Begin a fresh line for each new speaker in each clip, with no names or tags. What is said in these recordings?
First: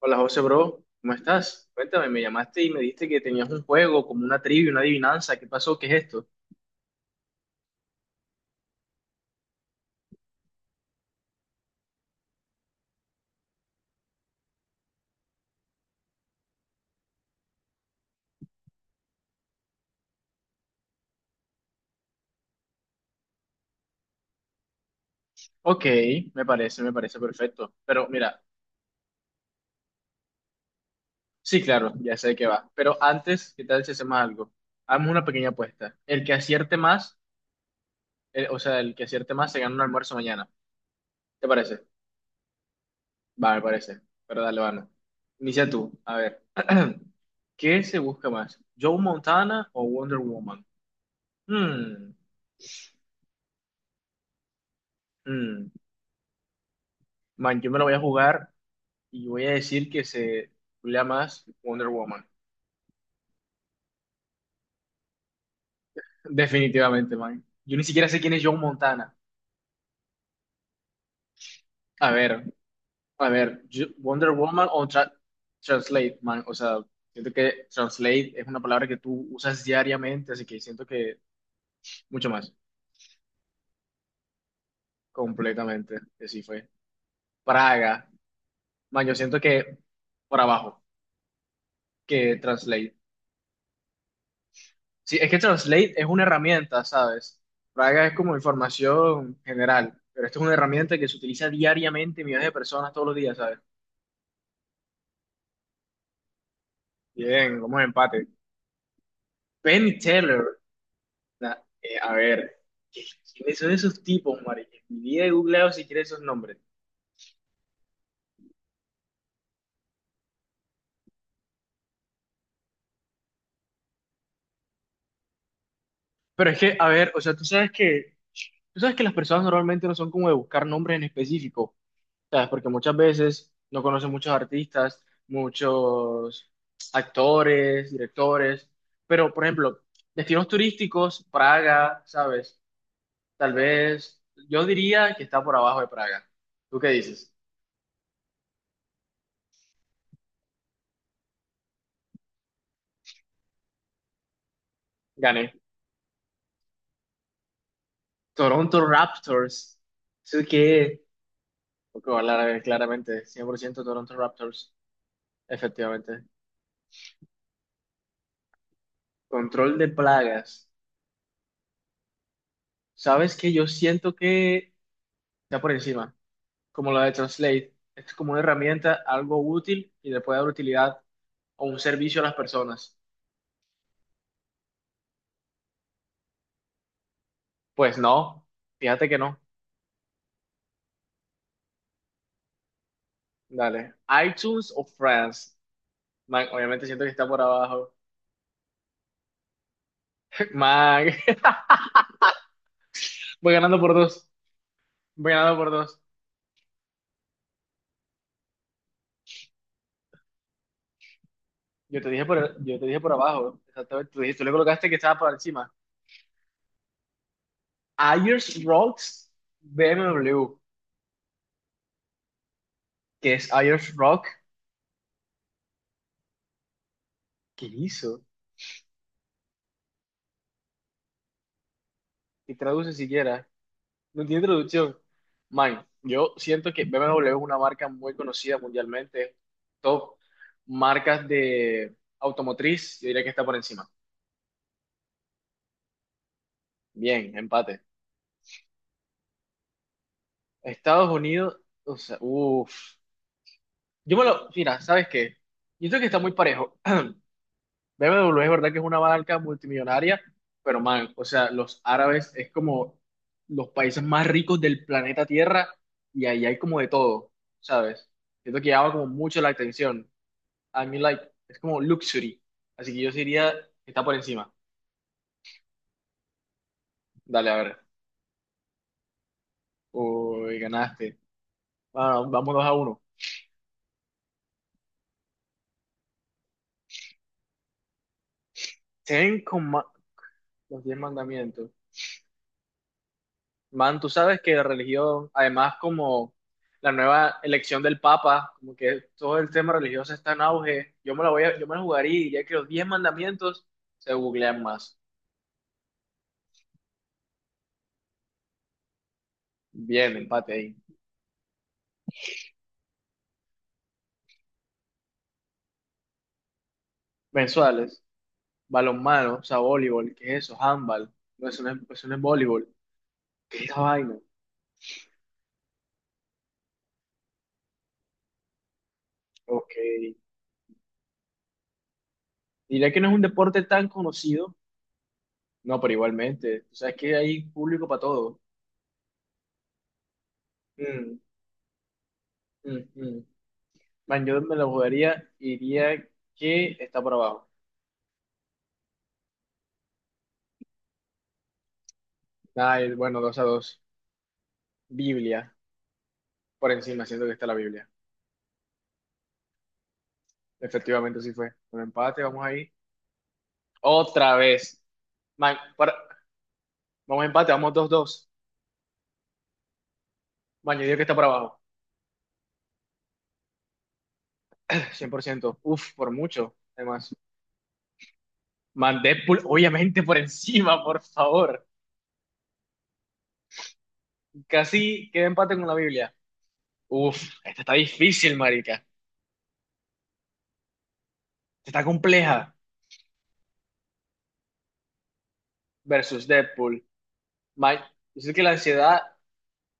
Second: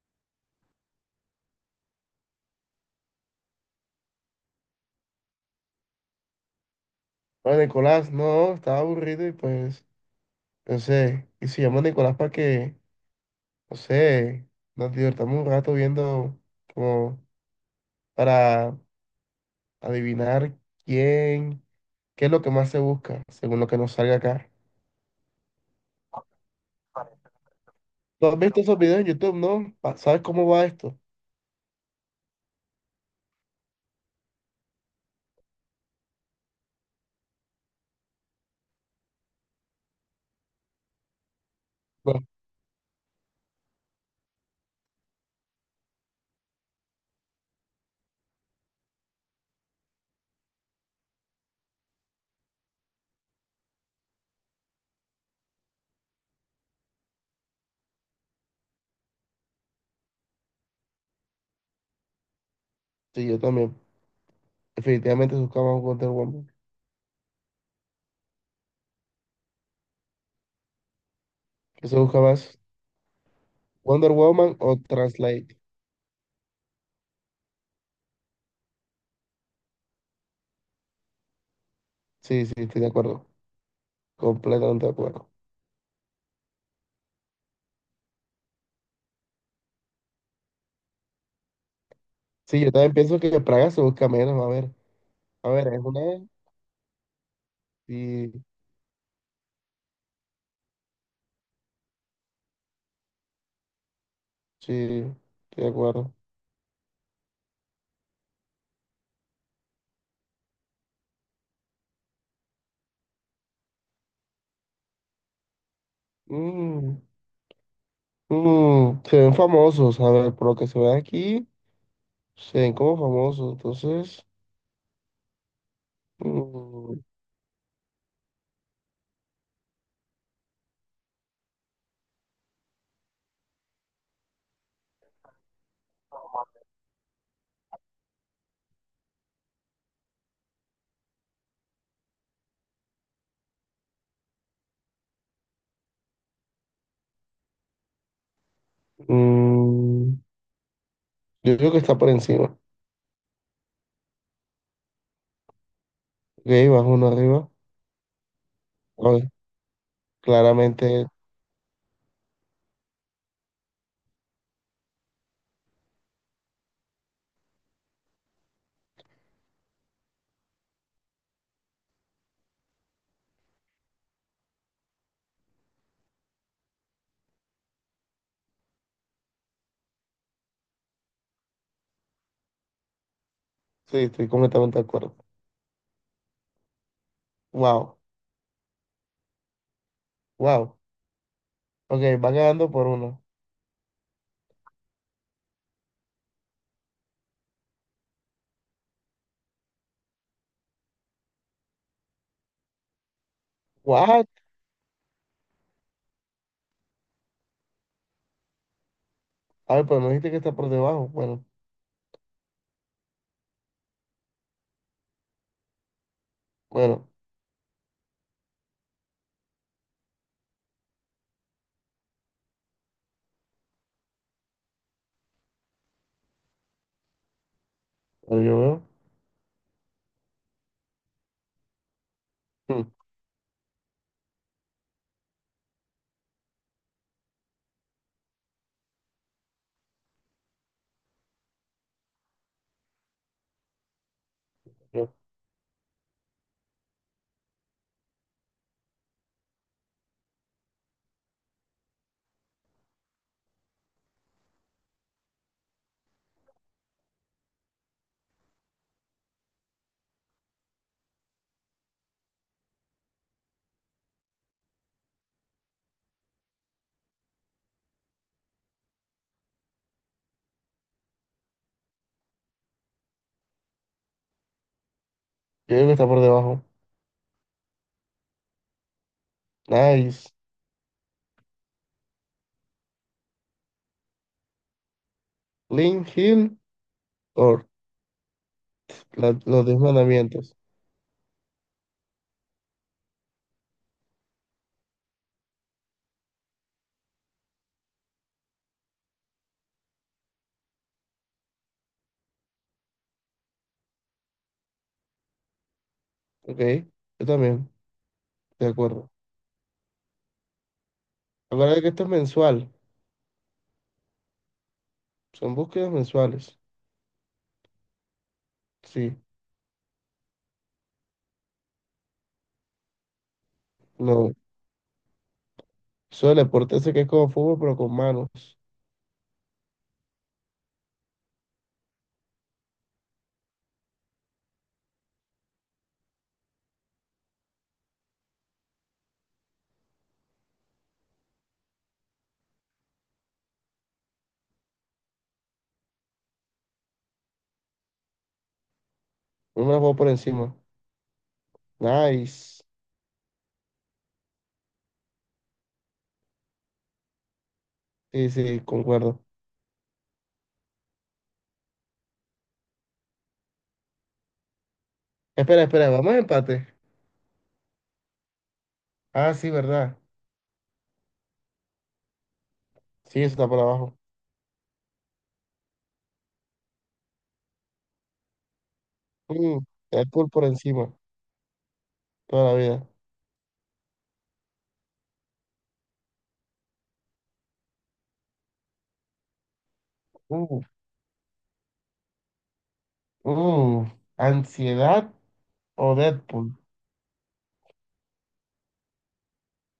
Hola José, bro, ¿cómo estás? Cuéntame, me llamaste y me dijiste que tenías un juego, como una trivia, una adivinanza, ¿qué pasó? ¿Qué es esto?
No, Nicolás, no, estaba aburrido y pues pensé, y si llamo a Nicolás para que, no sé, nos divertamos un rato viendo como para adivinar quién, qué es lo que más se busca, según lo que nos salga acá.
Ok, me parece perfecto. Pero
¿Tú has
mira,
visto esos videos en YouTube, no? ¿Sabes cómo va esto?
sí, claro, ya sé de qué va. Pero antes, ¿qué tal si hacemos algo? Hagamos una pequeña apuesta. El que acierte más, el que acierte más se gana un almuerzo mañana. ¿Te parece?
Bueno,
Va, me parece. Pero dale, vamos. Inicia tú, a ver. ¿Qué se busca más? ¿Joe Montana o Wonder Woman? Hmm, hmm. Man, yo me lo voy a jugar. Y voy a decir que se culea más Wonder Woman.
sí, yo también. Definitivamente se busca más Wonder Woman.
Definitivamente, man. Yo ni siquiera sé quién es John Montana.
¿Qué se
A
busca
ver,
más?
a ver,
¿Wonder
Wonder
Woman
Woman
o
o tra-
Translate?
Translate, man. O sea, siento que Translate es una palabra que tú usas diariamente, así que siento que mucho
Sí,
más.
sí, estoy de acuerdo. Completamente de acuerdo.
Completamente, que sí fue. Praga, man, yo siento que por abajo, que
Sí, yo también
Translate.
pienso que Praga se busca menos, a ver.
Sí, es que
A ver, es
Translate
una
es una
E.
herramienta, ¿sabes? Praga es
Sí,
como información general, pero esto es una herramienta que se utiliza diariamente millones de personas todos los días, ¿sabes?
sí, estoy de acuerdo.
Bien, vamos a empate. Penn Teller, a ver, ¿qué- ¿quiénes son esos tipos, Mari? Mi vida he googleado si quieres esos nombres.
Mm, se ven famosos, a ver, por lo que se ve aquí, se ven como famosos, entonces,
Pero es que, a
mm,
ver, o sea, tú sabes que las personas normalmente no son como de buscar nombres en específico. ¿Sabes? Porque muchas veces no conocen muchos artistas, muchos actores, directores, pero por ejemplo, destinos turísticos, Praga, ¿sabes? Tal vez yo diría que está por abajo de Praga. ¿Tú qué dices?
mm, yo creo que está por encima.
Gané.
Ok, bajo uno arriba.
Toronto
A ver,
Raptors. Eso que,
claramente,
porque voy claramente, 100% Toronto Raptors, efectivamente. Control de plagas. ¿Sabes que yo siento que está por encima, como la de Translate? Es como una herramienta, algo útil y le puede dar utilidad o un servicio a las personas.
sí, estoy completamente de acuerdo. Wow,
Pues no, fíjate que no.
wow. Ok, va quedando por uno.
Dale. iTunes o France. Man, obviamente siento que está por abajo. Man, voy ganando por
What?
dos. Voy ganando por dos.
A ver, pero me dijiste que está por debajo. Bueno,
Yo te dije por abajo. Exactamente. Tú le colocaste que estaba por encima.
bueno,
Ayers Rocks BMW. ¿Qué es Ayers Rock? ¿Qué hizo?
a ver, yo veo.
¿Qué
Mm,
traduce siquiera? No tiene traducción. Man, yo siento que BMW es una marca muy conocida mundialmente, top marcas de automotriz, yo diría que está por encima.
yo
Bien, empate. Estados Unidos, o sea, uff. Mira, ¿sabes qué? Yo creo que está muy parejo. BMW es verdad que es una marca multimillonaria, pero man, o sea, los árabes es como los países más ricos del planeta Tierra y ahí hay como de todo, ¿sabes? Siento que llama como mucho la atención. I mean like, es como luxury. Así que yo diría que está por encima.
creo que está por debajo.
Dale, a ver.
Nice.
Uy, ganaste. Bueno, vamos 2-1.
Link Hill. Or,
Se ven con
los diez
ma-
mandamientos.
Los diez mandamientos. Man, tú sabes que la religión, además como la nueva elección del Papa, como que todo el tema religioso está en auge. Yo me la jugaría y diría que los diez mandamientos se googlean más.
Ok, yo también, de acuerdo.
Bien, empate ahí.
Acuérdate que esto es mensual, son búsquedas mensuales.
Mensuales,
Sí,
balonmano, o sea, voleibol, ¿qué es eso? Handball. No, eso no es voleibol. ¿Qué es esa vaina?
no. Eso del deporte ese que es como fútbol, pero con manos.
Ok. Diría que no es un deporte tan conocido, no, pero igualmente, o sea, es que hay público para todo. Mm, mm, mm. Man, yo me lo jugaría y diría que está por abajo.
Uno me la juego por encima. Nice.
Ah, bueno, 2-2. Biblia, por encima, siento que está la Biblia.
Sí, sí, concuerdo.
Efectivamente, sí fue. Un empate, vamos ahí. Otra vez. Man,
Espera, espera, vamos a empate.
vamos a empate, vamos 2-2.
Ah, sí, verdad.
Man, yo diría que está por abajo.
Sí, eso está por abajo.
100%. Uf, por mucho, además. Man, Deadpool,
Mm,
obviamente por
Deadpool por
encima,
encima,
por favor.
toda la vida.
Casi queda empate con la Biblia. Uf, esta está difícil, marica. Esta
Uh,
Está compleja.
uh, ¿Ansiedad o
Versus
Deadpool?
Deadpool. Ma- Yo sé que la ansiedad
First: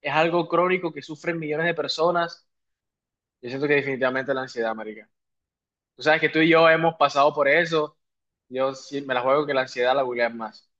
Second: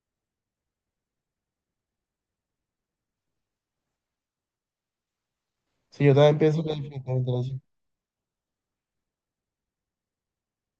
es algo crónico que sufren millones de personas. Yo siento que definitivamente la ansiedad, marica. Tú
Sí, yo
sabes que tú
también
y
pienso
yo
que es
hemos
definitivamente
pasado
la
por
ansiedad.
eso. Yo sí me la juego que la ansiedad la googlean más.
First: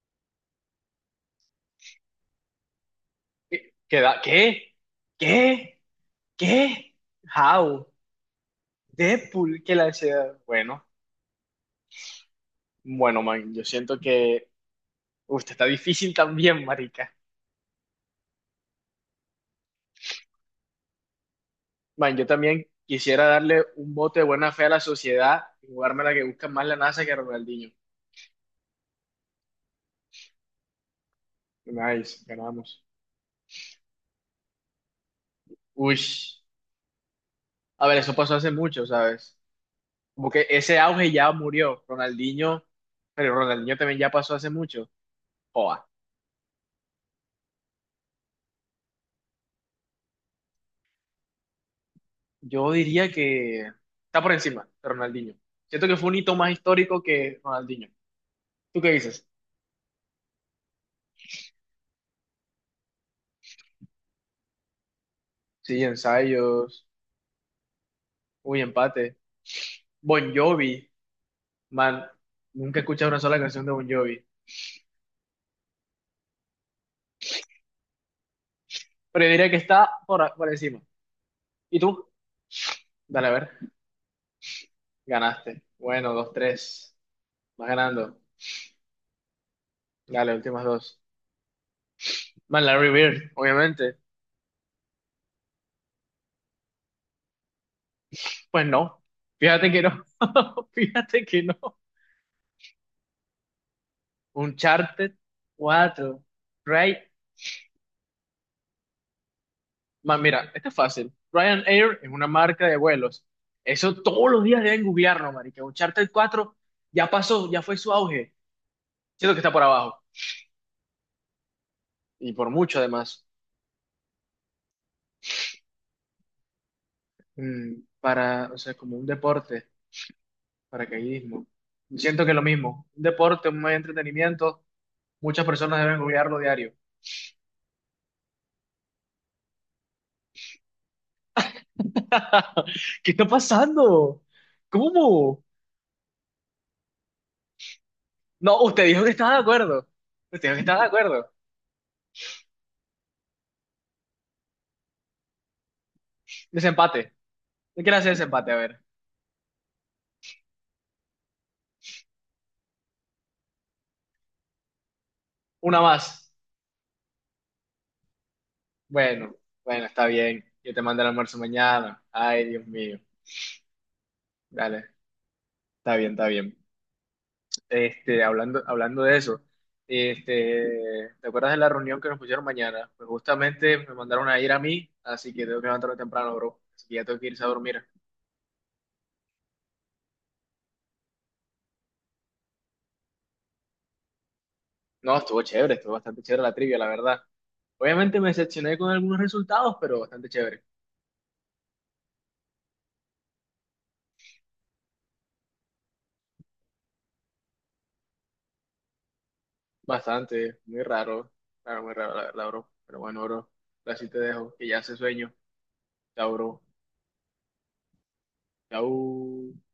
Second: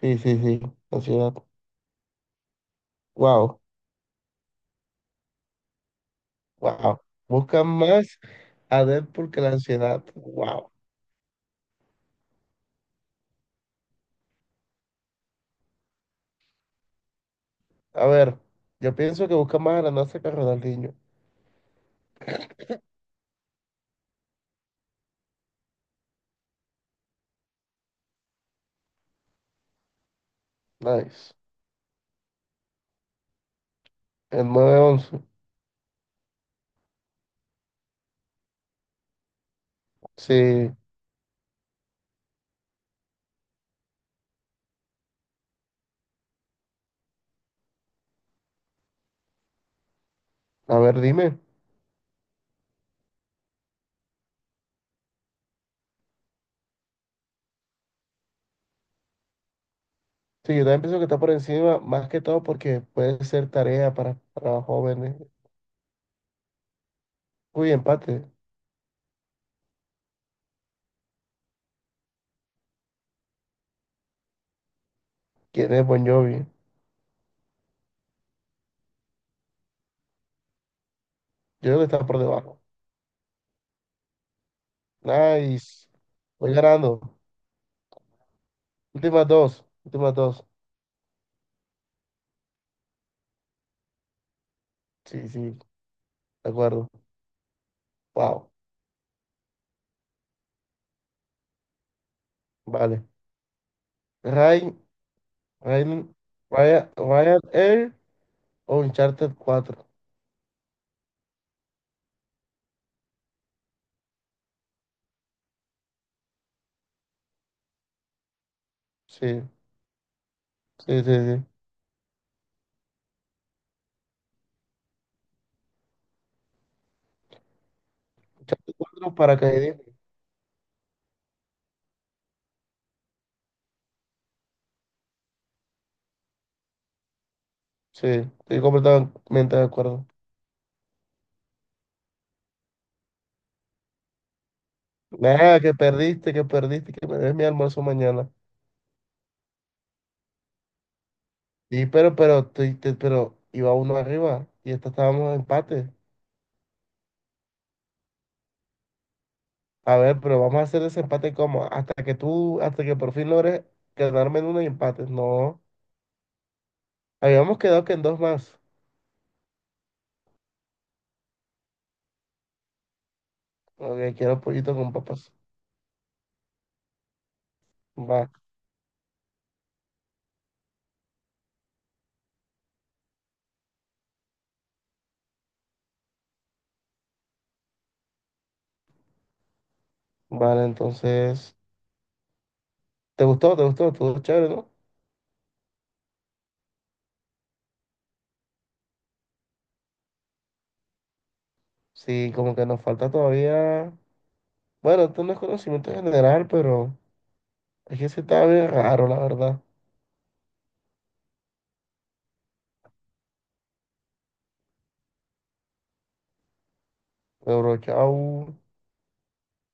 Sí, sí, sí, ansiedad. Wow.
¿Qué? ¿Qué? ¿Qué? ¿Qué? ¿Qué?
Wow, buscan
How?
más a Deadpool que la
Deadpool, que la
ansiedad.
ansiedad.
Wow.
Bueno, bueno, man. Yo siento que... Uf, esta está difícil también, marica.
A ver, yo pienso que buscan más a la NASA que a Ronaldinho.
Man, yo también quisiera darle un voto de buena fe a la sociedad y jugarme la que busca más la NASA que Ronaldinho.
Nice.
Nice, ganamos.
El 9/11.
Uy, a ver, eso pasó hace mucho, ¿sabes? Como que
Sí.
ese auge ya murió. Ronaldinho, pero Ronaldinho también ya pasó hace mucho. Joa,
A ver, dime.
yo diría que está por encima de Ronaldinho. Siento que fue un hito más histórico que Ronaldinho. ¿Tú qué dices?
Sí, yo también pienso que está por encima, más que todo porque puede ser tarea para, jóvenes.
Sí, ensayos.
Uy, empate.
Uy, empate. Bon Jovi, man, nunca he escuchado una sola canción de Bon Jovi.
¿Quién es Bon Jovi? Yo
Pero yo diría que está por encima.
creo
¿Y
que está
tú?
por debajo.
Dale, a ver. Ganaste.
Nice.
Bueno, dos,
Voy
tres.
ganando.
Vas ganando.
Últimas dos. Últimas
Dale,
dos.
últimas dos. Man, Larry Bird, obviamente.
Sí, sí, de acuerdo. Wow.
Pues no. Fíjate que no. Fíjate que no.
Vale. Ryan,
Uncharted
Ryan,
cuatro
Ryan,
Right.
Ryan Air. Oh, Uncharted 4.
Man, mira, esto es fácil. Ryanair es una marca de vuelos. Eso todos los días deben googlearlo, marica. Uncharted 4 ya pasó, ya fue su auge. Siento que
Sí,
está por abajo.
sí, sí, sí.
Y por mucho, además. Para, o sea,
Uncharted
como un
4
deporte.
paracaidismo.
Paracaidismo. Siento que lo mismo. Un deporte, un medio de entretenimiento, muchas personas deben olvidarlo diario.
Sí, estoy completamente de acuerdo.
¿Qué está pasando? ¿Cómo?
Nada, que perdiste, que perdiste, que me des mi almuerzo mañana.
No, usted dijo que estaba de acuerdo. Usted dijo que estaba de acuerdo.
Sí, pero iba uno arriba y esta estábamos en empate.
Desempate. ¿Qué quiere hacer desempate? A ver.
A ver, pero vamos a hacer ese empate como hasta que por fin logres quedarme en uno y empates. No,
Una más.
habíamos quedado que en dos más.
Bueno, bueno, está bien. Yo te mando el almuerzo mañana. Ay, Dios mío.
Ok, quiero pollito
Dale,
con papas.
está bien, está bien.
Va,
Hablando de eso, ¿te acuerdas de la reunión que nos pusieron mañana? Pues justamente me mandaron a ir a mí, así que tengo que levantarme temprano, bro. Así que ya tengo que irse a dormir.
vale, entonces, ¿te gustó? ¿Te gustó? Estuvo chévere, ¿no?
No, estuvo chévere, estuvo bastante chévere la trivia, la verdad. Obviamente me decepcioné con algunos resultados, pero bastante chévere.
Sí, como que nos falta todavía. Bueno, esto no es conocimiento general, pero es que se está bien raro, la verdad.
Bastante, muy raro, claro, muy raro, la verdad, bro. Pero bueno, bro, así te dejo, que ya hace sueño. Chao, bro.
Pero chao.
Chao.